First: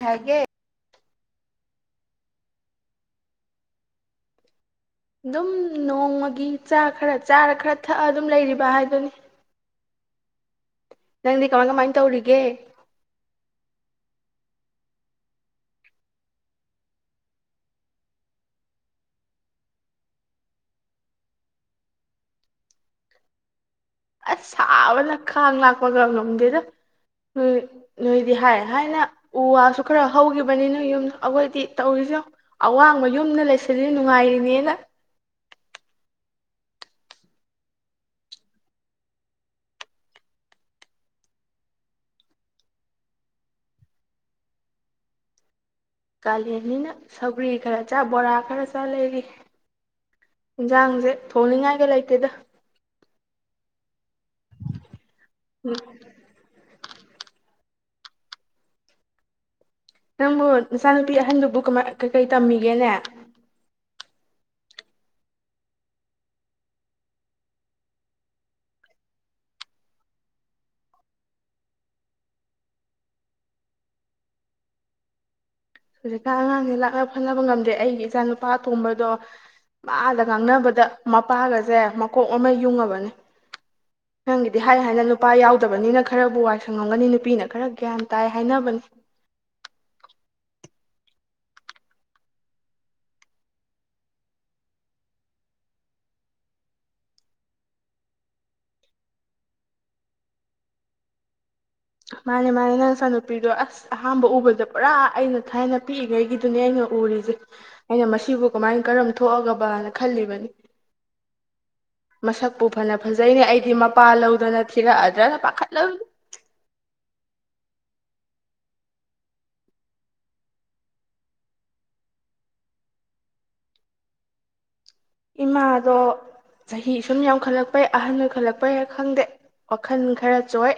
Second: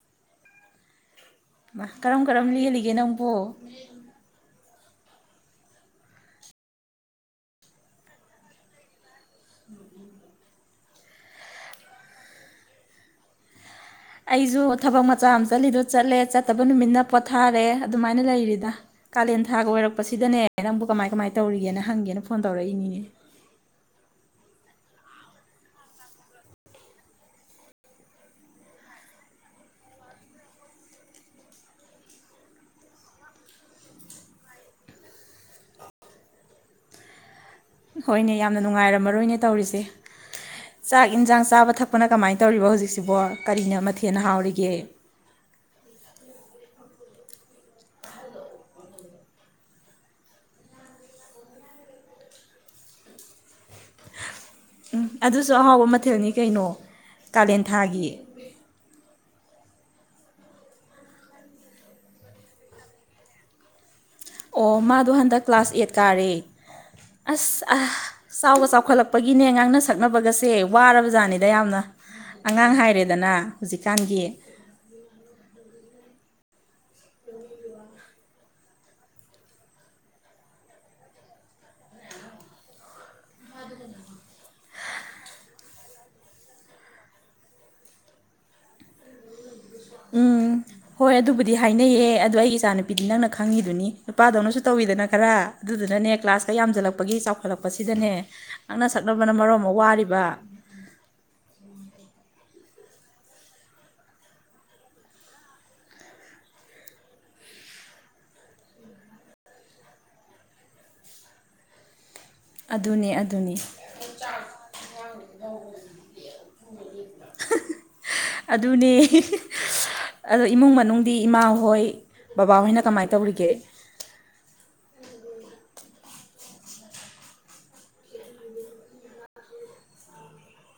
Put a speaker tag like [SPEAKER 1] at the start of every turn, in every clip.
[SPEAKER 1] ꯍꯥꯒꯦ
[SPEAKER 2] ꯀꯔꯝ ꯀꯔꯝ ꯂꯦꯜꯂꯤꯒꯦ ꯅꯪꯕꯣ
[SPEAKER 1] ꯑꯗꯨꯝ ꯅꯣꯡꯃꯒꯤ ꯆꯥ ꯈꯔ ꯆꯥꯔ ꯈꯔ ꯊꯛꯑ ꯗꯨꯝ ꯂꯩꯔꯤꯕ ꯍꯥꯏꯗꯨꯅꯤ ꯅꯪꯗꯤ ꯀꯃꯥꯏ ꯀꯃꯥꯏꯟ ꯇꯧꯔꯤꯒꯦ
[SPEAKER 2] ꯑꯩꯖꯨ ꯊꯕꯛ ꯃꯆꯥ ꯑꯃ ꯆꯠꯂꯤꯗꯣ ꯆꯠꯂꯦ ꯆꯠꯇꯕ ꯅꯨꯃꯤꯠꯅ ꯄꯣꯊꯥꯔꯦ ꯑꯗꯨꯃꯥꯏꯅ ꯂꯩꯔꯤꯗ ꯀꯥꯂꯦꯟ ꯊꯥꯒ ꯑꯣꯏꯔꯛꯄꯁꯤꯗꯅꯦ ꯅꯪꯕꯨ ꯀꯃꯥꯏ ꯀꯃꯥꯏꯅ ꯇꯧꯔꯤꯒꯦꯅ ꯍꯪꯒꯦꯅ ꯐꯣꯟ ꯇꯧꯔꯛꯏꯅꯤꯅꯦ
[SPEAKER 1] ꯑꯁ ꯁꯥꯕꯅ ꯈꯥꯡ ꯂꯥꯛꯄꯒ ꯉꯝꯗꯦꯗ ꯍꯩ ꯅꯣꯏꯗꯤ ꯍꯥꯏ ꯍꯥꯏꯅ ꯎ ꯋꯥꯁꯨ ꯈꯔ ꯍꯧꯒꯤꯕꯅꯤ ꯅꯣꯏ ꯌꯨꯝꯗꯣ ꯑꯒꯣꯏꯗꯤ ꯇꯧꯔꯤꯖ ꯌꯦꯡꯋ ꯑꯋꯥꯡꯕ ꯌꯨꯝꯗ ꯂꯩꯁꯜꯂꯤ ꯅꯨꯡꯉꯥꯏꯔꯤꯅꯦꯅ
[SPEAKER 2] ꯍꯣꯏꯅꯦ ꯌꯥꯝꯅ ꯅꯨꯡꯉꯥꯏꯔꯝꯃꯔꯣꯏꯅꯦ ꯇꯧꯔꯤꯁꯦ ꯆꯥꯛ ꯏꯟꯖꯥꯡ ꯆꯥꯕ ꯊꯛꯄꯅ ꯀꯃꯥꯏꯟ ꯇꯧꯔꯤꯕꯣ ꯍꯧꯖꯤꯛꯁꯤꯕꯣ ꯀꯔꯤꯅ ꯃꯊꯦꯜ ꯍꯥꯎꯔꯤꯒꯦ
[SPEAKER 1] ꯀꯥꯂꯦꯟꯅꯤꯅ ꯁꯧꯒ꯭ꯔꯤ ꯈꯔ ꯆ ꯕꯣꯔꯥ ꯈꯔ ꯆꯥ ꯂꯩꯔꯤ ꯏꯟꯖꯥꯡꯁꯦ ꯊꯣꯡꯅꯤꯡꯉꯥꯏꯒ ꯂꯩꯇꯦꯗ
[SPEAKER 2] ꯎꯝ ꯑꯗꯨꯁꯨ ꯑꯍꯥꯎꯕ ꯃꯊꯦꯜꯅꯤ ꯀꯩꯅꯣ ꯀꯥꯂꯦꯟ ꯊꯥꯒꯤ
[SPEAKER 1] ꯅꯪꯕꯨ ꯅꯆꯥꯅꯨꯄꯤ ꯑꯍꯟꯗꯨꯕꯨ ꯀꯃꯥꯏ ꯀꯀꯩ ꯇꯝꯃꯤꯒꯦꯅꯦ
[SPEAKER 2] ꯑꯣ ꯃꯥꯗꯣ ꯍꯟꯗꯛ ꯀ꯭ꯂꯥꯁ ꯑꯦꯠ ꯀꯥꯔꯦ ꯑꯁ ꯑ ꯆꯥꯎꯒ ꯆꯥꯎꯈꯠꯂꯛꯄꯒꯤꯅꯦ ꯉꯥꯡꯅ ꯁꯛꯅꯕꯒꯁꯦ ꯋꯥꯔꯕ ꯖꯥꯠꯅꯤꯗ ꯌꯥꯝꯅ ꯑꯉꯥꯡ ꯍꯥꯏꯔꯦꯗꯅ ꯍꯧꯖꯤꯛꯀꯥꯟꯒꯤ
[SPEAKER 1] ꯍꯧꯖꯤꯛꯀꯥ ꯑꯉꯥꯡꯁꯤ ꯂꯥꯛ ꯈ ꯐꯥꯅꯕ ꯉꯝꯗꯔꯤ ꯑꯩꯒꯤ ꯏꯆꯥꯅꯨꯞ ꯑ ꯇꯨꯝꯕꯗꯣ ꯃꯥꯗ ꯉꯥꯡꯅꯕꯗ ꯃꯄꯥꯒꯖꯦ ꯃꯀꯣꯛ ꯃꯃꯩ ꯌꯨꯡꯉꯕꯅꯤ ꯅꯪꯒꯤꯗꯤ ꯍꯥꯏ ꯍꯥꯏꯅ ꯅꯨꯄꯥ ꯌꯥꯎꯗꯕꯅꯤꯅ ꯈꯔꯕꯨ ꯋꯥꯏꯁꯪꯉꯝꯒꯅꯤ ꯅꯨꯄꯤꯅ ꯈꯔ ꯒ꯭ꯌꯥꯟ ꯇꯥꯏ ꯍꯥꯏꯅꯕꯅꯤ
[SPEAKER 2] ꯎꯝ ꯍꯣꯏ ꯑꯗꯨꯕꯨꯗꯤ ꯍꯥꯏꯅꯩꯌꯦ ꯑꯗꯨ ꯑꯩꯒꯤ ꯏꯆꯥꯅꯨꯄꯤꯗꯤ ꯅꯪꯅ ꯈꯪꯉꯤꯗꯨꯅꯤ ꯅꯨꯄꯥꯗꯧꯅꯁꯨ ꯇꯧꯋꯤꯗꯅ ꯈꯔ ꯑꯗꯨꯗꯨꯅꯅꯦ ꯀ꯭ꯂꯥꯁꯀ ꯌꯥꯝꯖꯤꯜꯂꯛꯄꯒꯤ ꯆꯥꯎꯈꯠꯂꯛꯄꯁꯤꯗꯅꯦ ꯑꯩꯅ ꯁꯛꯅꯕꯅ ꯃꯔꯣ ꯑꯃ ꯋꯥꯔꯤꯕ
[SPEAKER 1] ꯃꯥꯅꯦ ꯃꯥꯅꯦ ꯅꯪꯆꯥꯅꯨꯄꯤꯗꯣ ꯑꯁ ꯑꯍꯥꯥꯟꯕ ꯎꯕꯗ ꯄꯨꯔꯥ ꯑꯩꯅ ꯊꯥꯏꯅ ꯄꯤꯛꯏꯉꯩꯒꯤꯗꯨꯅꯦ ꯑꯩꯅ ꯎꯔꯤꯖꯦ ꯑꯩꯅ ꯃꯁꯤꯕꯨ ꯀꯃꯥꯏ ꯀꯔꯝ ꯊꯣꯛꯑꯒꯕꯑꯅ ꯈꯜꯂꯤꯕꯅꯤ ꯃꯁꯛꯄꯨ ꯐꯅ
[SPEAKER 2] ꯑꯗꯨꯅꯦ
[SPEAKER 1] ꯐꯖꯩꯅꯦ
[SPEAKER 2] ꯑꯗꯨꯅꯤ
[SPEAKER 1] ꯑꯩꯗꯤ ꯃꯄꯥꯥꯟ ꯂꯧꯗꯅ ꯊꯤꯔꯛꯑꯗ꯭ꯔꯅ ꯄꯥꯈꯠꯂꯝꯏ
[SPEAKER 2] ꯍ ꯑ ꯑꯗꯨꯅꯦ ꯏꯍꯤ ꯍ ꯑꯗꯣ ꯏꯃꯨꯡ ꯃꯅꯨꯡꯗꯤ ꯏꯃꯥꯍꯣꯏ ꯕꯕꯥꯍꯣꯏꯅ ꯀꯃꯥꯏꯅ ꯇꯧꯔꯤꯒꯦ
[SPEAKER 1] ꯏꯃꯥꯗꯣ ꯆꯍꯤ ꯁꯨꯝ ꯌꯥꯝꯈꯠꯂꯛꯄꯩ ꯑꯍꯟ ꯑꯣꯏꯈꯠꯂꯛꯄꯩ ꯈꯪꯗꯦ ꯋꯥꯈꯜ ꯈꯔ ꯆꯣꯏ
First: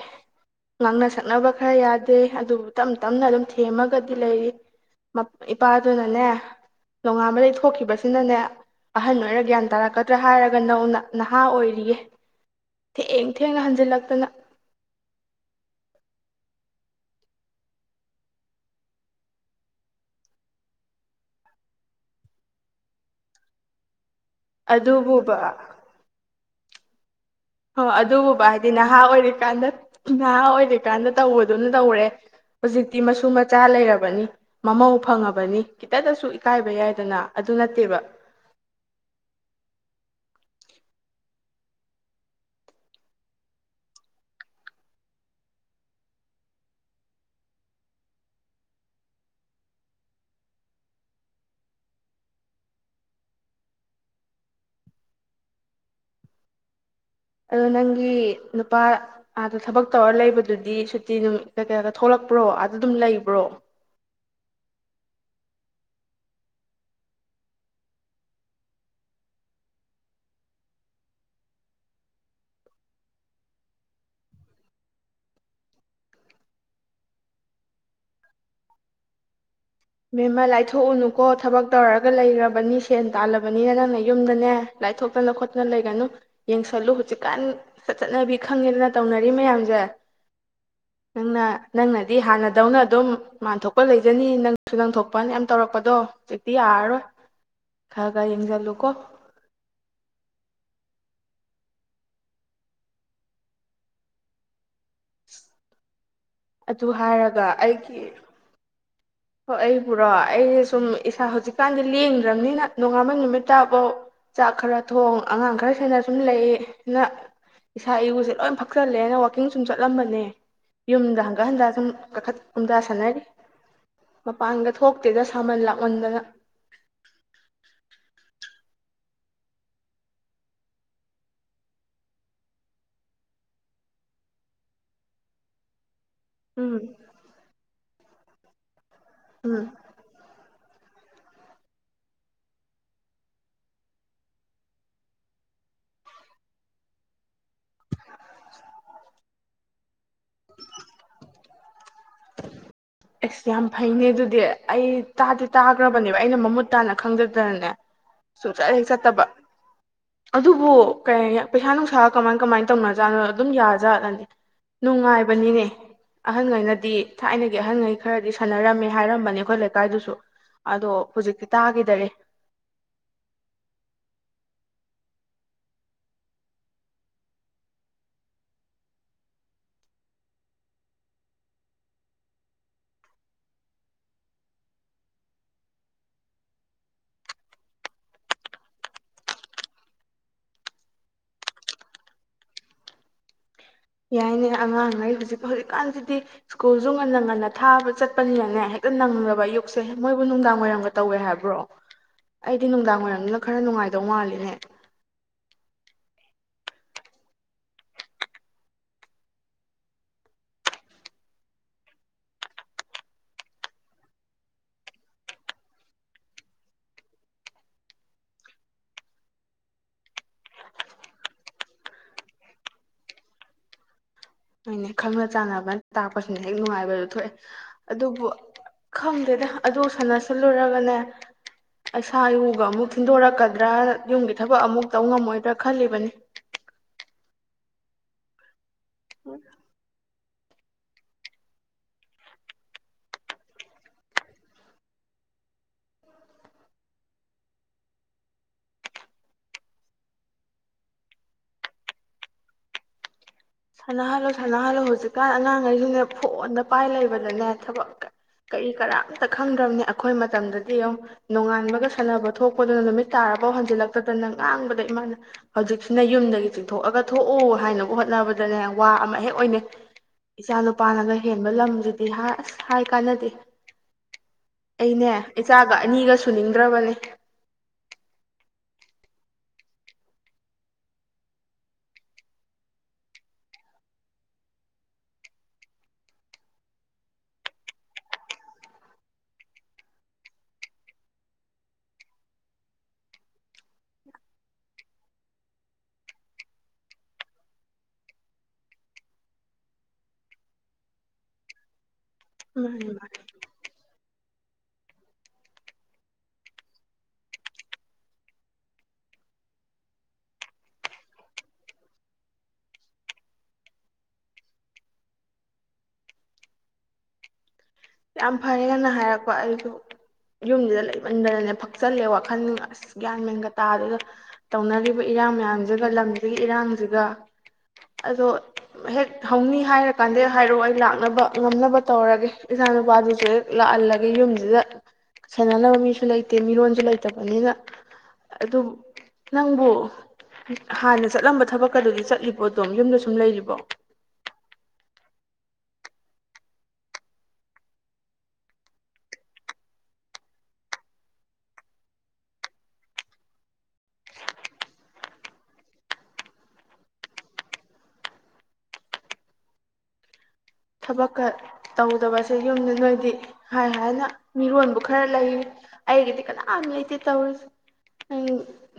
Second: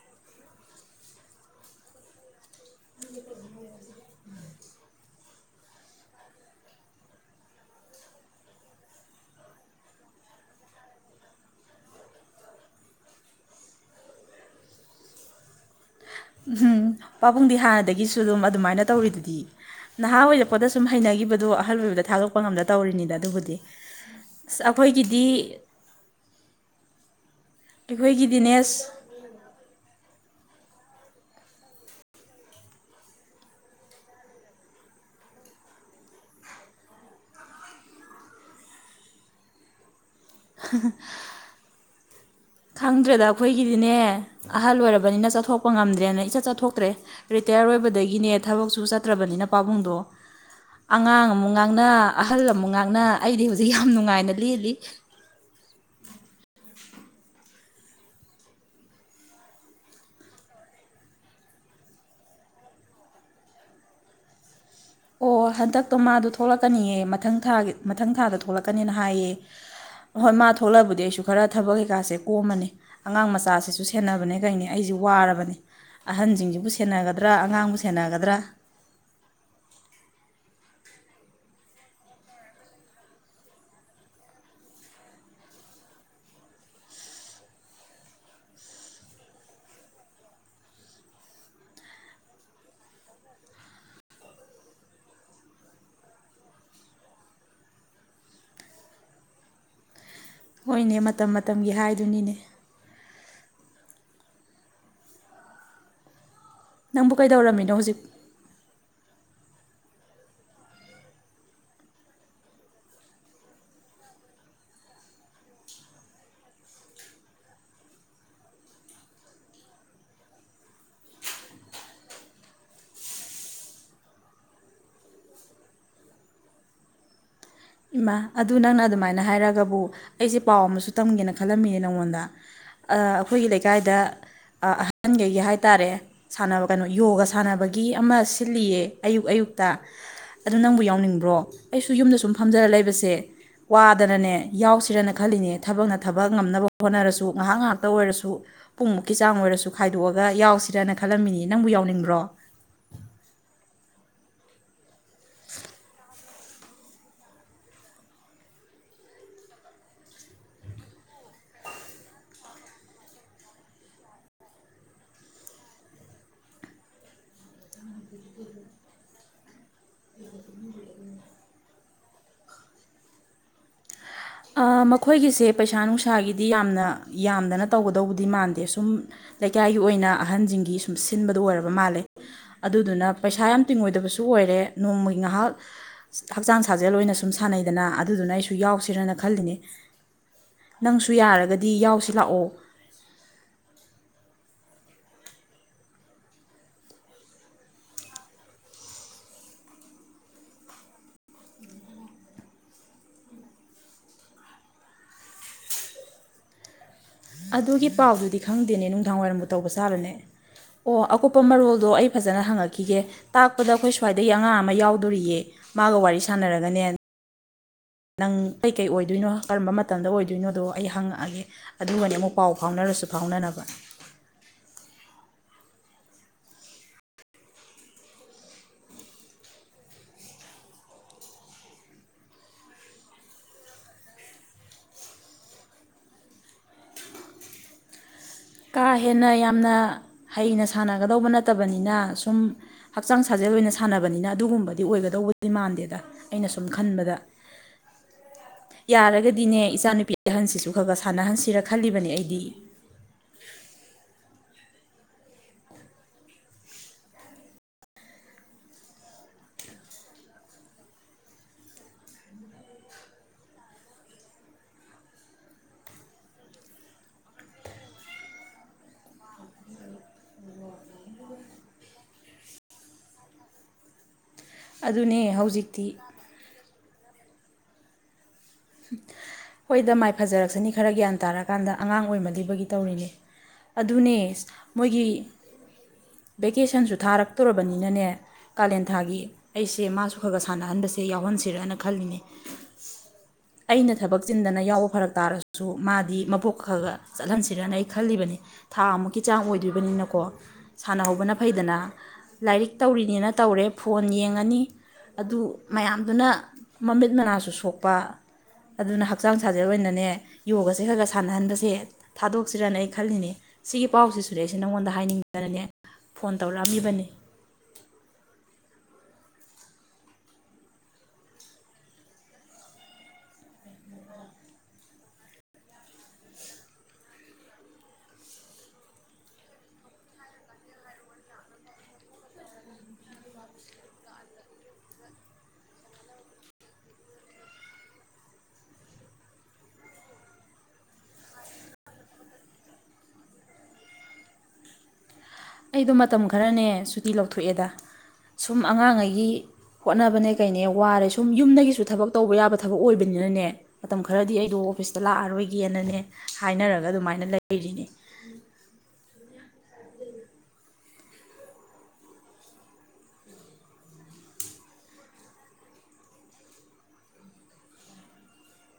[SPEAKER 1] ꯉꯥꯡꯅ ꯁꯛꯅꯕ ꯈꯔ ꯌꯥꯗꯦ ꯑꯗꯨꯕꯨ ꯇꯞ ꯇꯞꯅ ꯑꯗꯨꯝ ꯊꯦꯝꯃꯒꯗꯤ ꯂꯩꯔꯤ ꯃꯞ ꯏꯄꯥꯗꯨꯅꯅꯦ ꯅꯣꯡꯉꯥꯟꯕꯗꯒꯩ ꯊꯣꯛꯈꯤꯕꯁꯤꯅꯅꯦ ꯑꯍꯟ ꯑꯣꯏꯔ ꯒ꯭ꯌꯥꯟ ꯇꯥꯔꯛꯀꯗ꯭ꯔꯥ ꯍꯥꯏꯔꯒ ꯅꯧꯅ ꯅꯍꯥ ꯑꯣꯏꯔꯤꯌꯦ ꯊꯦꯡ ꯊꯦꯡꯅ ꯍꯟꯖꯤꯜꯂꯛꯇꯅ
[SPEAKER 2] ꯑꯍꯝ ꯄꯥꯕꯨꯡꯗꯤ ꯍꯥꯟꯅꯗꯒꯤꯁꯨ ꯑꯗꯨꯝ ꯑꯗꯨꯃꯥꯏꯅ ꯇꯧꯔꯤꯗꯨꯗꯤ ꯅꯍꯥ ꯑꯣꯏꯔꯛꯄꯗ ꯁꯨꯝ ꯍꯩꯅꯒꯥꯕꯗꯣ ꯑꯍꯜ ꯑꯣꯏꯕꯗ ꯊꯥꯗꯣꯛꯄ ꯉꯝꯗ ꯇꯧꯔꯤꯅꯤꯗ ꯑꯗꯨꯕꯨꯗꯤ ꯑꯁ
[SPEAKER 1] ꯑꯗꯨꯕꯨꯕ
[SPEAKER 2] ꯑꯩꯈꯣꯏꯒꯤꯗꯤ
[SPEAKER 1] ꯍ ꯑꯗꯨꯕꯨꯕ
[SPEAKER 2] ꯑꯩꯈꯣꯏꯒꯤꯗꯤꯅꯦ
[SPEAKER 1] ꯍꯥꯏꯗꯤ
[SPEAKER 2] ꯑꯁ
[SPEAKER 1] ꯅꯍꯥ ꯑꯣꯏꯔꯤꯀꯥꯟꯗ ꯅꯍꯥ ꯑꯣꯏ ꯔꯤ ꯀꯥꯟꯗ ꯇꯧꯕꯗꯨꯅ ꯇꯧꯔꯦ ꯍꯨꯖꯤꯛꯇꯤ ꯃꯁꯨ ꯃꯆꯥ ꯂꯩꯔꯕꯅꯤ ꯃꯃꯧ ꯐꯪꯉꯕꯅꯤ ꯈꯤꯇꯗꯁꯨ ꯏꯀꯥꯏꯕ ꯌꯥꯏꯗꯅ ꯑꯗꯨ ꯅꯠꯇꯦꯕ
[SPEAKER 2] ꯍ ꯍ ꯈꯪꯗ꯭ꯔꯦꯗ ꯑꯈꯣꯏꯒꯤꯗꯤꯅꯦ ꯑꯍꯜ ꯑꯣꯏꯔꯕꯅꯤꯅ ꯆꯠꯊꯣꯛꯄ ꯉꯝꯗ꯭ꯔꯦꯅ ꯏꯆꯠ ꯆꯠꯊꯣꯛꯇ꯭ꯔꯦ ꯔꯤꯇꯥꯌꯔ ꯑꯣꯏꯕꯗꯒꯤꯅꯦ ꯊꯕꯛꯁꯨ ꯆꯠꯇ꯭ꯔꯕꯅꯤꯅ ꯄꯥꯕꯨꯡꯗꯣ ꯑꯉꯥꯡ ꯑꯃꯨꯛ ꯉꯥꯡꯅ ꯑꯍꯜ ꯑꯃꯨꯛ ꯉꯥꯡꯅ ꯑꯩꯗꯤ ꯍꯧꯖꯤꯛ ꯌꯥꯝ ꯅꯨꯡꯉꯥꯏꯅ ꯂꯦꯜꯂꯤ
[SPEAKER 1] ꯑꯗꯣ ꯅꯪꯒꯤ ꯅꯨꯄꯥ ꯑꯥꯗꯥ ꯊꯕꯛ ꯇꯧꯔ ꯂꯩꯕꯗꯨꯗꯤ ꯁꯨꯇꯤ ꯅꯨꯝ ꯀꯩꯀꯩꯌꯒ ꯊꯣꯛꯂꯛꯄ꯭ꯔꯣ ꯑꯗꯥꯗꯨꯝ ꯂꯩꯕ꯭ꯔꯣ
[SPEAKER 2] ꯑꯣ ꯍꯟꯗꯛꯇꯣ ꯃꯥꯗꯣ ꯊꯣꯛꯂꯛꯀꯅꯤꯌꯦ ꯃꯊꯪ ꯊꯥꯒꯤ ꯃꯊꯪ ꯊꯥꯗ ꯊꯣꯛꯂꯛꯀꯅꯤꯅ ꯍꯥꯏꯑꯦ ꯍꯣꯏ ꯃꯥ ꯊꯣꯛꯂꯑꯕꯨꯗꯤ ꯑꯩꯁꯨ ꯈꯔ ꯊꯕꯛ ꯀꯩꯀꯥꯁꯦ ꯀꯣꯝꯃꯅꯤ ꯑꯉꯥꯡ ꯃꯆꯥꯁꯤꯁꯨ ꯁꯦꯟꯅꯕꯅꯦ ꯀꯩꯅꯤ ꯑꯩꯁꯤ ꯋꯥꯔꯕꯅꯤ ꯑꯍꯟꯖꯤꯡꯁꯖꯤꯕꯨ ꯁꯦꯟꯅꯒꯗ꯭ꯔꯥ ꯑꯉꯥꯡꯕꯨ ꯁꯦꯟꯅꯒꯗ꯭ꯔꯥ
[SPEAKER 1] ꯃꯦꯝꯃ ꯂꯥꯏꯊꯣꯛꯎꯅꯨꯀꯣ ꯊꯕꯛ ꯇꯧꯔꯒ ꯂꯩꯈ꯭ꯔꯔꯕꯅꯤ ꯁꯦꯟ ꯇꯥꯜꯂꯕꯅꯤꯅ ꯅꯪꯅ ꯌꯨꯝꯗꯅꯦ ꯂꯥꯏꯊꯣꯛꯇꯅ ꯈꯣꯠꯇꯅ ꯂꯩꯒꯅꯨ ꯌꯦꯡꯁꯜꯂꯨ ꯍꯧꯖꯤꯛꯀꯥꯟ ꯆꯠ ꯆꯠꯅꯕꯤ ꯈꯪꯉꯦꯗꯅ ꯇꯧꯅꯔꯤ ꯃꯌꯥꯝꯖꯦ ꯅꯪꯅ ꯅꯪꯅꯗꯤ ꯍꯥꯟꯅꯗꯧꯅ ꯑꯗꯨꯝ ꯃꯥꯟꯊꯣꯛꯄ ꯂꯩꯖꯅꯤ ꯅꯪ ꯁꯨ ꯅꯪ ꯊꯣꯛꯄꯅ ꯌꯥꯝ ꯇꯧꯔꯛꯄꯗꯣ ꯆꯛꯇꯤ ꯌꯥꯔꯔꯣꯏ ꯈꯥ ꯈꯥ ꯌꯦꯡꯖꯜꯂꯨꯀꯣ
[SPEAKER 2] ꯍꯣꯏꯅꯦ ꯃꯇꯝ ꯃꯇꯝꯒꯤ ꯍꯥꯏꯗꯨꯅꯤꯅꯦ
[SPEAKER 1] ꯑꯗꯨ
[SPEAKER 2] ꯅꯪꯕꯨ
[SPEAKER 1] ꯍꯥꯏꯔꯒ
[SPEAKER 2] ꯀꯩꯗꯧꯔꯝꯃꯤꯅꯣ ꯍꯧꯖꯤꯛ
[SPEAKER 1] ꯑꯩꯒꯤ ꯍꯣ ꯑꯩꯕꯨꯔꯣ ꯑꯩꯏ ꯁꯨꯝ ꯏꯁꯥ ꯍꯧꯖꯤꯛꯀꯥꯟꯗꯤ ꯂꯦꯡꯗ꯭ꯔꯝꯅꯤꯅ ꯅꯣꯉꯥꯟꯕ ꯅꯨꯃꯤꯠꯇꯕꯧ ꯆꯥꯛ ꯈꯔ ꯊꯣꯡ ꯑꯉꯥꯡ ꯈꯔ ꯁꯦꯟꯅ ꯁꯨꯝ ꯂꯩꯌꯦ ꯅ ꯏꯁꯥ ꯏꯎꯁꯦ ꯂꯣꯏ ꯐꯛꯆꯜꯂꯦꯅ ꯋꯥꯀꯤꯡ ꯁꯨꯝ ꯆꯠꯂꯝꯕꯅꯦ ꯌꯨꯝꯗ ꯍꯟꯒꯠ ꯍꯟꯗ ꯁꯨꯝ ꯀꯛꯈꯠ ꯀꯨꯝꯗꯥ ꯁꯥꯟꯅꯔꯤ ꯃꯄꯥꯟꯒ ꯊꯣꯛꯇꯦꯗ ꯁꯥꯃꯟ ꯂꯥꯛꯃꯟꯗꯅ
[SPEAKER 2] ꯏꯃꯥ ꯑꯗꯨ ꯅꯪꯅ ꯑꯗꯨꯃꯥꯏꯅ ꯍꯥꯏꯔꯒꯕꯨ ꯑꯩꯁꯦ ꯄꯥꯎ ꯑꯃꯁꯨ ꯇꯝꯒꯦꯅ ꯈꯜꯂꯝꯃꯤꯌꯦ ꯅꯪꯉꯣꯟꯗ ꯑ ꯑꯩꯈꯣꯏꯒꯤ ꯂꯩꯀꯥꯏꯗ ꯑꯍꯟꯒꯩꯒꯤ ꯍꯥꯏ ꯇꯔꯦ ꯁꯥꯟꯅꯕ
[SPEAKER 1] ꯎꯝ
[SPEAKER 2] ꯀꯅꯣ ꯌꯣꯒ ꯁꯥꯟꯅꯕꯒꯤ ꯑꯃ ꯁ ꯏ ꯂꯤꯌꯦ ꯑꯌꯨꯛ
[SPEAKER 1] ꯎꯝ
[SPEAKER 2] ꯑꯌꯨꯛꯇ ꯑꯗꯨ ꯅꯪꯕꯨ ꯌꯥꯎꯅꯤꯡ ꯕ꯭ꯔꯣ ꯑꯩꯁꯨ ꯌꯨꯝꯗ ꯁꯨꯝ ꯐꯝꯖꯔ ꯂꯩꯕꯁꯦ ꯋꯥꯗꯅꯅꯦ ꯌꯥꯎꯁꯤꯔꯅ ꯈꯜꯂꯤꯅꯦ ꯊꯕꯛꯅ ꯊꯕ ꯉꯝꯅꯕ ꯍꯣꯠꯅꯔꯁꯨ ꯉꯥꯏꯍꯥꯛ ꯉꯥꯏꯍꯥꯛꯇ ꯑꯣꯏꯔꯁꯨ ꯄꯨꯡꯃꯨꯛꯀꯤ ꯆꯥꯡ ꯑꯣꯏꯔꯁꯨ ꯈꯥꯏ ꯣꯛꯑꯒ ꯌꯥꯎꯁꯤꯔꯅ ꯈꯜꯂꯝꯃꯤꯅꯤ ꯅꯪꯕꯨ ꯌꯥꯎꯅꯤꯡꯕ
[SPEAKER 1] ꯑꯦꯁ ꯌꯥꯝ ꯐꯩꯅꯦ ꯑꯗꯨ ꯗꯤ ꯑꯩ ꯇꯥꯗꯦ ꯇꯥꯈ꯭ꯔꯕꯅꯦꯕ ꯑꯩꯅ ꯃꯃꯨꯠ ꯇꯥꯅ ꯈꯪꯖꯗꯅꯅꯦ ꯁꯨꯡꯆꯠ ꯍꯦꯛ ꯆꯠꯇꯕ ꯑꯗꯨꯕꯨ ꯀꯩ ꯄꯩꯁꯥ ꯅꯨꯡꯁꯥ ꯀꯃꯥꯏ ꯀꯃꯥꯏꯅ ꯇꯧꯅꯖꯥꯠꯅꯣ ꯑꯗꯨꯝ ꯌꯥꯖꯥꯠꯂꯅꯤ ꯅꯨꯡꯉꯥꯏꯕꯅꯤꯅꯦ ꯑꯍꯟꯈꯩꯅ ꯗꯤ ꯊꯥꯏꯅꯒꯤ ꯑꯍꯟꯉꯩ ꯈꯔꯗꯤ ꯁꯥꯟꯅꯔꯝꯃꯦ ꯍꯥꯏꯔꯝꯕꯅꯤ ꯑꯩꯈꯣꯏ ꯂꯩꯀꯥꯏꯗꯨꯁꯨ ꯑꯗꯣ ꯍꯧꯖꯤꯛꯇꯤ ꯇꯥꯈꯤꯗꯔꯦ
[SPEAKER 2] ꯃꯈꯣꯏꯒꯤꯁꯦ ꯄꯩꯁꯥ ꯅꯨꯡꯁꯥꯒꯤꯗꯤ ꯌꯥꯝꯅ ꯌꯥꯝꯗꯅ ꯇꯧꯒꯗꯕꯨꯗꯤ ꯃꯥꯟꯗꯦ ꯁꯨꯝ ꯂꯩꯀꯥꯏꯒꯤ ꯑꯣꯏꯅ ꯑꯍꯟꯁꯤꯡꯒꯤ ꯁꯨꯝ ꯁꯤꯟꯕꯗ ꯑꯣꯏꯔꯕ ꯃꯥꯜꯂꯦ ꯑꯗꯨꯗꯨꯅ ꯄꯩꯁꯥ ꯌꯥꯝ ꯇꯤꯡꯉꯣꯏꯗꯕꯁꯨ ꯑꯣꯏꯔꯦ ꯅꯣꯡꯃꯒꯤ ꯉꯥꯏꯍꯥꯛ ꯍꯛꯆꯥꯡ ꯁꯥꯖꯦꯜ ꯑꯣꯏꯅ ꯁꯨꯝ ꯁꯥꯟꯅꯩꯗꯅ ꯑꯗꯨꯗꯨꯅ ꯑꯩꯁꯨ ꯌꯥꯎꯁꯤꯔꯅ ꯈꯜꯂꯤꯅꯦ ꯅꯪꯁꯨ ꯌꯥꯔꯒꯗꯤ ꯌꯥꯎꯁꯤ ꯂꯥꯛꯑꯣ
[SPEAKER 1] ꯌꯥꯏꯅꯦ ꯑꯉꯥꯡꯉꯩ ꯍꯧꯖꯤꯛ ꯍꯧꯖꯤꯛꯀꯥꯟꯁꯤꯗꯤ ꯁ꯭ꯀꯨꯜꯁꯨ ꯉꯟꯅ ꯉꯟꯅ ꯊꯥꯕ ꯆꯠꯄꯅꯤꯅꯅꯦ ꯍꯦꯛꯇ ꯅꯪꯕ ꯑꯌꯨꯛꯁꯦ ꯃꯣꯏꯕꯨ ꯅꯨꯡꯗꯥꯡ ꯋꯥꯏꯔꯝꯒ ꯇꯧꯋꯦ ꯍꯥꯏꯕ꯭ꯔꯣ ꯑꯩꯗꯤ ꯅꯨꯡꯗꯥꯡ ꯋꯥꯏꯔꯝꯗꯨꯅ ꯈꯔ ꯅꯨꯡꯉꯥꯏꯗꯧ ꯃꯥꯜꯂꯤꯅꯦ
[SPEAKER 2] ꯑꯗꯨꯒꯤ ꯄꯥꯎꯗꯨꯗꯤ ꯈꯪꯗꯦꯅꯦ ꯅꯨꯡꯗꯥꯡꯋꯥꯏꯔꯝꯕꯨ ꯇꯧꯕ ꯁꯥꯥꯕꯅꯦ ꯑꯣ ꯑꯀꯨꯞꯄ ꯃꯔꯣꯜꯗꯣ ꯑꯩ ꯐꯖꯅ ꯍꯪꯉꯛꯈꯤꯒꯦ ꯇꯥꯛꯄꯗ ꯑꯩꯈꯣꯏ ꯁ꯭ꯋꯥꯏꯗꯗꯒꯤ ꯑꯉꯥꯡ ꯑꯃ ꯌꯥꯎꯗꯣꯔꯤꯌꯦ ꯃꯥꯒ ꯋꯥꯔꯤ ꯁꯥꯟꯅꯔꯒꯅꯦ ꯅꯪ ꯀꯩꯀꯩ ꯑꯣꯏꯗꯣꯏꯅꯣ ꯀꯔꯝꯕ ꯃꯇꯝꯗ ꯑꯣꯏꯗꯣꯏꯅꯣꯗꯣ ꯑꯩ ꯍꯪꯉꯛꯑꯒꯦ ꯑꯗꯨꯃꯗꯤ ꯑꯃꯨꯛ ꯄꯥꯎ ꯐꯥꯎꯅꯔꯁꯨ ꯐꯥꯎꯅꯅꯕ
[SPEAKER 1] ꯍꯥꯏꯣꯏꯅꯦ ꯈꯪꯅ ꯆꯥꯟꯅꯕ ꯇꯥꯛꯄꯁꯤꯅ ꯍꯦꯛ ꯅꯨꯡꯉꯥꯏꯕꯗꯨ ꯊꯣꯛꯑꯦ ꯑꯗꯨꯕꯨ ꯈꯪꯗꯦꯗ ꯑꯗꯨ ꯁꯥꯟꯅꯁꯤꯜꯂꯨꯔꯒꯅꯦ ꯏꯁꯁꯥ ꯏꯨꯒ ꯑꯃꯨꯛ ꯊꯤꯟꯗꯣꯔꯛꯀꯗ꯭ꯔꯥ ꯌꯨꯝꯒꯤ ꯊꯕꯛ ꯑꯃꯨꯛ ꯇꯧ ꯉꯝꯃꯣꯏꯗ꯭ꯔꯥ ꯈꯜꯂꯤꯕꯅꯤ
[SPEAKER 2] ꯀꯥ ꯍꯦꯟꯅ ꯌꯥꯝꯅ ꯍꯩꯅ ꯁꯥꯟꯅꯒꯗꯧꯕ ꯅꯠꯇꯕꯅꯤꯅ ꯁꯨꯝ ꯍꯛꯆꯥꯡ ꯁꯥꯖꯦꯜ ꯑꯣꯏꯅ ꯁꯥꯟꯅꯕꯅꯤꯅ ꯑꯗꯨꯒꯨꯝꯕꯗꯤ ꯑꯣꯏꯒꯗꯧꯕꯗꯤ ꯃꯥꯟꯗꯦꯗ ꯑꯩꯅ ꯁꯨꯝ ꯈꯟꯕꯗ ꯌꯥꯔꯒꯗꯤꯅꯦ ꯏꯆꯥꯅꯨꯄꯤ ꯑꯍꯟꯁꯤꯁꯨ ꯈꯔ ꯈꯔ ꯁꯥꯟꯅꯍꯟꯁꯤꯔ ꯈꯜꯂꯤꯕꯅꯦ ꯑꯩꯗꯤ
[SPEAKER 1] ꯁꯥꯟꯅꯍꯜꯂꯨ ꯁꯥꯟꯅꯍꯜꯂꯨ ꯍꯧꯖꯤꯛꯀꯥꯟ ꯑꯉꯥꯡꯈꯩꯁꯤꯡꯅ ꯐꯣꯟꯗ ꯄꯥꯏ ꯂꯩꯕꯗꯅꯦ ꯊꯕꯛ ꯀꯔꯤ ꯀꯔꯝꯇ ꯈꯪꯗ꯭ꯔꯕꯅꯦ ꯑꯩꯈꯣꯏ ꯃꯇꯝꯗꯗꯤ ꯑꯃ ꯅꯣꯡꯉꯥꯟꯕꯒ ꯁꯥꯟꯅꯕ ꯊꯣꯛꯄꯗꯨꯅ ꯅꯨꯃꯤꯠ ꯇꯥꯔꯕꯥꯎ ꯍꯟꯖꯤꯜꯂꯛꯇꯗꯅ ꯉꯥꯡꯕꯗ ꯏꯃꯥꯅ ꯍꯧꯖꯤꯛꯁꯤꯅ ꯌꯨꯝꯗꯒꯤ ꯆꯤꯡꯊꯣꯛꯑꯒ ꯊꯣꯛꯎ ꯍꯥꯏꯅꯕ ꯍꯣꯠꯅꯕꯗ ꯑꯗꯨꯅꯦ ꯋꯥ ꯑꯃ ꯍꯦꯛ ꯑꯣꯏꯅꯩ ꯏꯆꯥ ꯅꯨꯄꯥꯅꯒ ꯍꯦꯟꯕ ꯂꯝꯁꯤꯗꯤ ꯑ ꯑꯁ ꯍꯥꯏ ꯀꯥꯟꯅꯗꯦ ꯑꯩꯅꯦ
[SPEAKER 2] ꯑꯗꯨꯅꯦ
[SPEAKER 1] ꯏꯆꯥꯒ
[SPEAKER 2] ꯍꯧꯖꯤꯛꯇꯤ
[SPEAKER 1] ꯑꯅꯤꯒ ꯁꯨꯅꯤꯡꯗ꯭ꯔꯕꯅꯦ
[SPEAKER 2] ꯍꯣꯏꯗ ꯃꯥꯏ ꯐꯖꯔꯛꯁꯅꯤ ꯈꯔ ꯒ꯭ꯌꯥꯟ ꯇꯥꯔꯀꯥꯟꯗ ꯑꯉꯥꯡ ꯑꯣꯏꯃꯗꯤꯕꯒꯤ ꯇꯧꯔꯤꯅꯦ ꯑꯗꯨꯅꯦ ꯃꯣꯏꯒꯤ ꯚꯦꯀꯦꯁꯟꯁꯨ ꯊꯥꯔꯛꯇꯣꯔꯕꯅꯤꯅꯅꯦ ꯀꯥꯂꯦꯟ ꯊꯥꯒꯤ ꯑꯩꯁꯦ ꯃꯥꯁꯨ ꯈꯔ ꯈꯔ ꯁꯥꯟꯅꯍꯟꯕꯁꯦ ꯌꯥꯎꯍꯟꯁꯤꯔꯅ ꯈꯜꯂꯤꯅꯦ ꯑꯩꯅ ꯊꯕꯛ ꯆꯤꯟꯗꯅ ꯌꯥꯎꯕ ꯐꯔꯛ ꯇꯥꯔꯁꯨ ꯃꯥꯗꯤ ꯃꯕꯣꯛ ꯈꯔ ꯈ ꯆꯠꯍꯟꯁꯤꯔꯅ ꯑꯩ ꯈꯜꯂꯤꯕꯅꯤ ꯊꯥ ꯑꯃꯨꯛꯀꯤ ꯆꯥꯡ ꯑꯣꯏꯗ꯭ꯔꯤꯕꯅꯤꯅꯀꯣ ꯁꯥꯟꯅꯍꯧꯕꯅ ꯐꯩꯗꯅ ꯂꯥꯏꯔꯤꯛ
[SPEAKER 1] ꯃꯥꯅꯤ
[SPEAKER 2] ꯇꯧꯔꯤꯅꯦꯅ ꯇꯧꯔꯦ ꯐꯣꯟ ꯌꯦꯡ ꯐꯪꯉꯅꯤ ꯑꯗꯨ ꯃꯌꯥꯝꯗꯨꯅ ꯃꯃꯤꯠ ꯃꯅꯥꯁꯨ ꯁꯣꯛꯄ ꯑꯗꯨꯅ ꯍꯛꯆꯥꯡ ꯁꯥꯖꯕ ꯑꯣꯏꯅꯅꯦ ꯌꯣꯒꯁꯦ ꯈꯔ ꯈꯔ ꯁꯥꯟꯅꯍꯟꯕꯁꯦ ꯊꯥꯗꯣꯛꯁꯤꯔꯅ ꯑꯩ ꯈꯜꯂꯤꯅꯦ ꯁꯤꯒꯤ ꯄꯥꯎꯁꯤꯁꯨꯅꯦ ꯑꯩꯁꯦ ꯅꯉꯣꯟꯗ ꯍꯥꯏꯅꯤꯡꯗꯅꯅꯦ ꯐꯣꯟ ꯇꯧꯔꯛꯑꯝꯃꯤꯕꯅꯤ
[SPEAKER 1] ꯌꯥꯝ ꯐꯔꯦ ꯍꯥꯏꯅ ꯍꯥꯏꯔꯛꯄ ꯑꯩꯁꯨ ꯌꯨꯝꯗꯨꯗ ꯂꯩꯃꯟꯗꯅꯅꯦ ꯐꯛꯆꯜꯂꯦ ꯋꯥꯈꯜ ꯑꯁ ꯒ꯭ꯌꯥꯟ ꯃꯦꯟꯒ ꯇꯥꯗꯒ ꯇꯧꯅꯔꯤꯕ ꯏꯔꯥꯡ ꯃꯌꯥꯝꯁꯤꯒ ꯂꯝꯁꯤꯒꯤ ꯏꯔꯥꯡꯁꯤꯒ ꯑꯗꯣ ꯍꯦꯛ ꯍꯧꯅꯤ ꯍꯥꯏꯔꯀꯥꯟꯗꯦꯛ ꯍꯥꯏꯔꯛꯑꯣ ꯑꯩ ꯂꯥꯛꯅꯕ ꯉꯝꯅꯕ ꯇꯧꯔꯒꯦ ꯏꯆꯥ ꯅꯨꯄꯥꯗꯨꯁꯨ ꯍꯦꯛ ꯂꯥꯛꯍꯜꯂꯒꯦ ꯌꯨꯝꯁꯤꯗ ꯁꯦꯟꯅꯅꯕ ꯃꯤꯁꯨ ꯂꯩꯇꯦ ꯃꯤꯔꯣꯟꯁꯨ ꯂꯩꯇꯕꯅꯤꯅ ꯑꯗꯨ ꯅꯪꯕꯨ ꯍꯥꯟꯅ ꯆꯠꯂꯝꯕ ꯊꯕꯛꯀ ꯑꯗꯨꯗꯤ ꯆꯠꯂꯤꯕꯣ ꯑꯗꯨꯝ ꯌꯨꯝꯗ ꯁꯨꯝ ꯂꯩꯔꯤꯕꯣ
[SPEAKER 2] ꯑꯩꯗꯣ ꯃꯇꯝ ꯈꯔꯅꯦ ꯁꯨꯇꯤ ꯂꯧꯊꯣꯛꯑꯦꯗ ꯁꯨꯝ ꯑꯉꯥꯡꯉꯩꯒꯤ ꯍꯣꯠꯅꯕꯅꯦ ꯀꯩꯅꯦ ꯋꯥꯔꯦ ꯁꯨꯝ ꯌꯨꯝꯗꯒꯤꯁꯨ ꯊꯕꯛ ꯇꯧꯕ ꯌꯥꯕ ꯊꯕꯛ ꯑꯣꯏꯕꯅꯤꯅꯅꯦ ꯃꯇꯝ ꯈꯔꯗꯤ ꯑꯩꯗꯣ ꯑꯣꯐꯤꯁꯇ ꯂꯥꯛꯑꯔꯣꯏꯒꯦꯅꯅꯦ ꯍꯥꯏꯅꯔꯒ ꯑꯗꯨꯃꯥꯏꯅ ꯂꯩꯔꯤꯅꯦ
[SPEAKER 1] ꯊꯕꯛꯀ ꯇꯧꯗꯕꯁꯦ ꯌꯨꯝꯗ ꯅꯣꯏꯗꯤ ꯍꯥꯏ ꯍꯥꯏꯅ ꯃꯤꯔꯣꯟꯕꯨ ꯈꯔ ꯂꯩ ꯑꯩꯒꯤꯗꯤ ꯀꯅꯥꯝ ꯂꯩꯇꯦ ꯇꯧꯔꯤꯁꯦ ꯅ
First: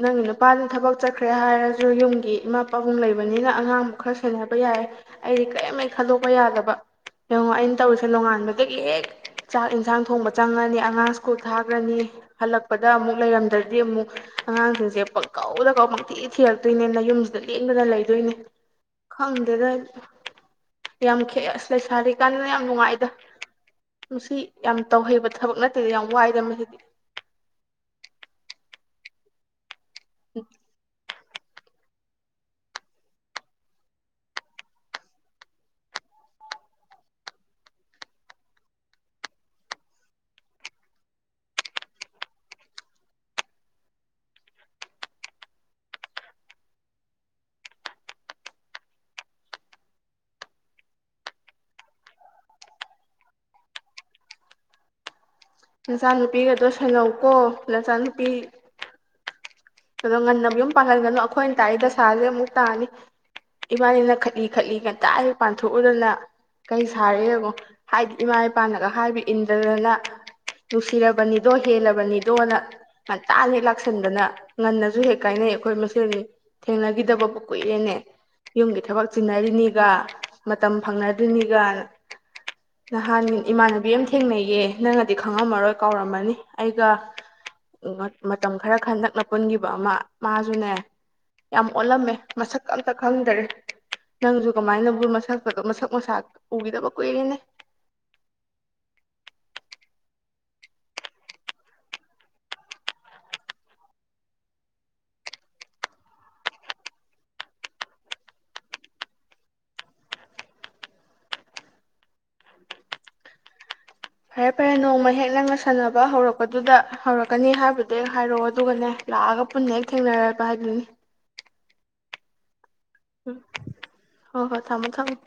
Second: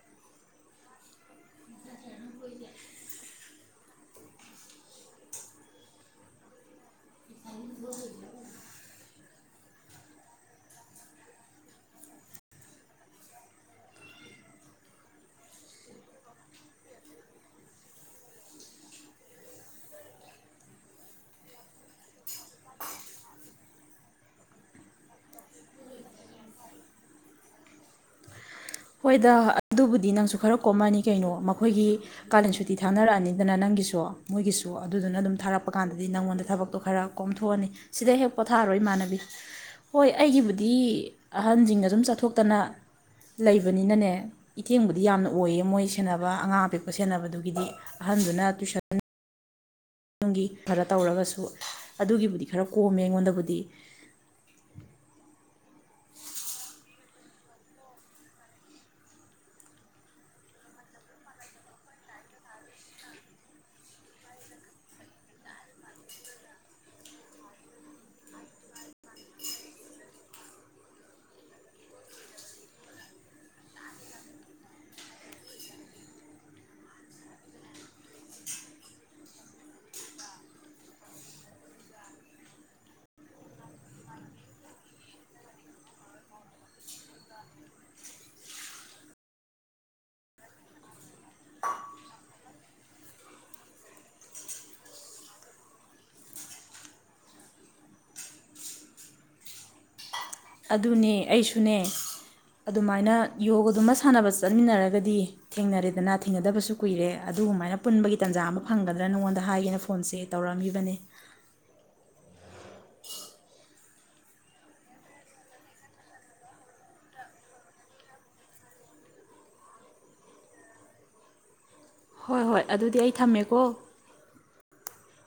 [SPEAKER 1] ꯅꯪꯒꯤ ꯅꯨꯄꯥꯅ ꯊꯕꯛ ꯆꯠꯈ꯭ꯔꯦ ꯍꯥꯏꯔꯁꯨ ꯌꯨꯝꯒꯤ ꯏꯃꯥ ꯄꯥꯕꯨꯡ ꯂꯩꯕꯅꯤꯅ ꯑꯉꯥꯡꯕꯨ ꯈꯔ ꯁꯦꯟꯅꯕ ꯌꯥꯏ ꯑꯩꯗꯤ ꯀꯔꯤꯝꯩ ꯈꯟꯗꯣꯛꯄ ꯌꯥꯗꯕ ꯌꯦꯡꯉꯣ ꯑꯩꯅ ꯇꯧꯔꯤꯁꯦ ꯅꯣꯡꯉꯥꯟꯕꯗꯒꯤ ꯍꯦꯛ ꯆꯥꯛ ꯌꯦꯟꯁꯥꯡ ꯊꯣꯡꯕ ꯆꯪꯉꯅꯤ ꯑꯉꯥꯡ ꯁ꯭ꯀꯨꯜ ꯊꯥꯈ꯭ꯔꯅꯤ ꯍꯜꯂꯛꯄꯗ ꯑꯃꯨꯛ ꯂꯩꯔꯝꯗ꯭ꯔꯗꯤ ꯑꯃꯨꯛ ꯑꯉꯥꯡꯁꯤꯡꯁꯦ ꯄꯪꯀꯧꯗ ꯀꯧ ꯄꯪꯛꯇꯤ ꯊꯤꯔꯛꯇꯣꯏꯅꯦꯅ ꯌꯨꯝꯁꯤꯗ ꯂꯦꯡꯗꯅ ꯂꯩꯗꯣꯏꯅꯦ ꯈꯪꯗꯦꯗ ꯌꯥꯝ ꯈꯦ ꯑꯁ ꯂꯩꯁꯥꯔꯤꯀꯥꯟꯗꯅ ꯌꯥꯝ ꯅꯨꯡꯉꯥꯏꯗ ꯅꯨꯡꯁꯤ ꯌꯥꯝ ꯇꯧꯍꯩꯕ ꯊꯕꯛ ꯅꯠꯇꯦꯗ ꯌꯥꯝ ꯋꯥꯏꯗ ꯃꯁꯤꯗꯤ
[SPEAKER 2] ꯍꯣꯏꯗ ꯑꯗꯨꯕꯨꯗꯤ ꯅꯪꯁꯨ ꯈꯔ ꯀꯣꯝꯃꯅꯤ ꯀꯩꯅꯣ ꯑꯩꯈꯣꯏꯒꯤ ꯀꯥꯂꯦꯟ ꯁꯨꯇꯤ ꯊꯥꯅꯔꯛꯑꯅꯤꯗꯅ ꯅꯪꯒꯤꯁꯨ ꯃꯣꯏꯒꯤꯁꯨ ꯑꯗꯨꯗꯨꯅ ꯑꯗꯨꯝ ꯊꯥꯔꯛꯄ ꯀꯥꯟꯗꯗꯤ ꯅꯪꯉꯣꯟꯗ ꯊꯕꯛꯇꯣ ꯈꯔ ꯀꯣꯝꯊꯣꯛꯑꯅꯤ ꯁꯤꯗ ꯍꯦꯛ ꯄꯣꯊꯥꯔꯔꯣꯏ ꯏꯃꯥꯟꯅꯕꯤ ꯍꯣꯏ ꯑꯩꯒꯤꯕꯨꯗꯤ ꯑꯍꯟꯁꯤꯡꯅ ꯑꯗꯨꯝ ꯆꯠꯊꯣꯛꯇꯅ ꯂꯩꯕꯅꯤꯅꯅꯦ ꯏꯊꯦꯡꯕꯨꯗꯤ ꯌꯥꯝꯅ ꯑꯣꯏꯌꯦ ꯃꯣꯏ ꯁꯦꯟꯅꯕ ꯑꯉꯥꯡ ꯑꯄꯤꯛꯄ ꯁꯦꯟꯅꯕꯗꯨꯒꯤꯗꯤ ꯑꯍꯟꯗꯨꯅ ꯇꯨꯏꯁꯟ ꯒꯤ ꯈꯔ ꯇꯧꯔꯒꯁꯨ ꯑꯗꯨꯒꯤꯕꯨꯗꯤ ꯈꯔ ꯀꯣꯝꯃꯦ ꯑꯩꯉꯣꯟꯗꯕꯨꯗꯤ
[SPEAKER 1] ꯅꯆꯥꯅꯨꯄꯤꯒꯗꯣ ꯁꯜꯍꯧꯀꯣ ꯅꯆꯥꯅꯨꯄꯤ ꯑꯗꯣ ꯉꯟꯅ ꯌꯨꯝ ꯄꯥꯡꯍꯟꯒꯅꯨ ꯑꯩꯈꯣꯏꯅ ꯇꯥꯛꯏ ꯗ ꯁꯥꯥꯁꯦ ꯑꯃꯨꯛ ꯇꯥꯅꯤ ꯏꯃꯥꯅꯦꯅ ꯈꯠꯂꯤ ꯈꯠꯂꯤ ꯉꯟꯇꯥꯗꯤ ꯄꯥꯟꯊꯣꯛꯎꯗꯅ ꯀꯩ ꯁꯥꯔꯤꯕꯣ ꯍꯥꯏꯗꯤ ꯏꯃꯥ ꯏꯄꯥꯅꯒ ꯍꯥꯏꯕ ꯏꯟꯗꯗꯅ ꯅꯨꯡꯁꯤꯔꯕꯅꯤꯗꯣ ꯍꯦꯜꯂꯕꯅꯤꯗꯣꯅ ꯉꯟꯇꯥꯅꯤꯦꯛ ꯂꯥꯛꯁꯟꯗꯅ ꯉꯟꯅꯁꯨ ꯍꯦꯛ ꯀꯥꯏꯅꯩ ꯑꯩꯈꯣꯏ ꯃꯁꯦꯜꯒꯤ ꯊꯦꯡꯅꯈꯤꯗꯕꯕꯨ ꯀꯨꯏꯔꯦꯅꯦ ꯌꯨꯝꯒꯤ ꯊꯕꯛ ꯆꯤꯟꯅꯔꯤꯅꯤꯒ ꯃꯇꯝ ꯐꯪꯅꯗ꯭ꯔꯤꯅꯤꯒ ꯅꯍꯥꯟ ꯏꯃꯥꯟꯅꯕꯤ ꯑꯃ ꯊꯦꯡꯅꯩꯌꯦ ꯅꯪꯅꯗꯤ ꯈꯪꯉꯝꯃꯔꯣꯏ ꯀꯥꯎꯔꯝꯃꯅꯤ ꯑꯩꯒ ꯃꯇꯝ ꯈꯔ ꯈꯟ ꯅꯛꯅꯕ ꯄꯨꯟꯈꯤꯕ ꯑꯃ ꯃꯥꯁꯨꯅꯦ ꯌꯥꯝ ꯑꯣꯜꯂꯝꯃꯦ ꯃꯁꯛ ꯑꯝꯇ ꯈꯪꯗꯔꯦ ꯅꯪꯁꯨ ꯀꯃꯥꯏꯅꯕꯨ ꯃꯁꯛ ꯃꯁꯛ ꯃꯁꯥ ꯎꯈꯤꯗꯕ ꯀꯨꯏꯔꯦꯅꯦ
[SPEAKER 2] ꯑꯗꯨꯅꯦ ꯑꯩꯁꯨꯅꯦ ꯑꯗꯨꯃꯥꯏꯅ ꯌꯣꯒꯗꯨꯃ ꯁꯥꯟꯅꯕ ꯆꯠꯃꯤꯟꯅꯔꯒꯗꯤ ꯊꯦꯡꯅꯔꯦꯗꯅ ꯊꯦꯡꯅꯗꯕꯁꯨ ꯀꯨꯏꯔꯦ ꯑꯗꯨꯒꯃꯥꯏꯅ ꯄꯨꯟꯕꯒꯤ ꯇꯥꯟꯖꯥ ꯑꯃ ꯐꯪꯒꯗ꯭ꯔꯥ ꯅꯉꯣꯟꯗ ꯍꯥꯏꯒꯦꯅ ꯐꯣꯟꯁꯦ ꯇꯧꯔꯝꯃꯤꯕꯅꯦ
[SPEAKER 1] ꯐꯔꯦ ꯐꯔꯦ ꯅꯣꯡꯃ ꯍꯦꯛ ꯅꯪꯒ ꯁꯥꯟꯅꯕ ꯍꯧꯔꯛꯄꯗꯨꯗ ꯍꯧꯔꯛꯀꯅꯤ ꯍꯥꯏꯕꯗꯨ ꯍꯥꯏꯔꯛꯑꯣ ꯑꯗꯨꯒꯅꯦ ꯂꯥꯛꯑꯒ ꯄꯨꯟꯅ ꯍꯦꯛ ꯊꯦꯡꯅꯔꯔꯕ ꯍꯥꯏꯗꯨꯅꯤ
[SPEAKER 2] ꯍꯣꯏ ꯍꯣꯏ ꯑꯗꯨꯗꯤ ꯑꯩ ꯊꯝꯃꯦꯀꯣ
[SPEAKER 1] ꯊꯃꯨ ꯊꯃꯨ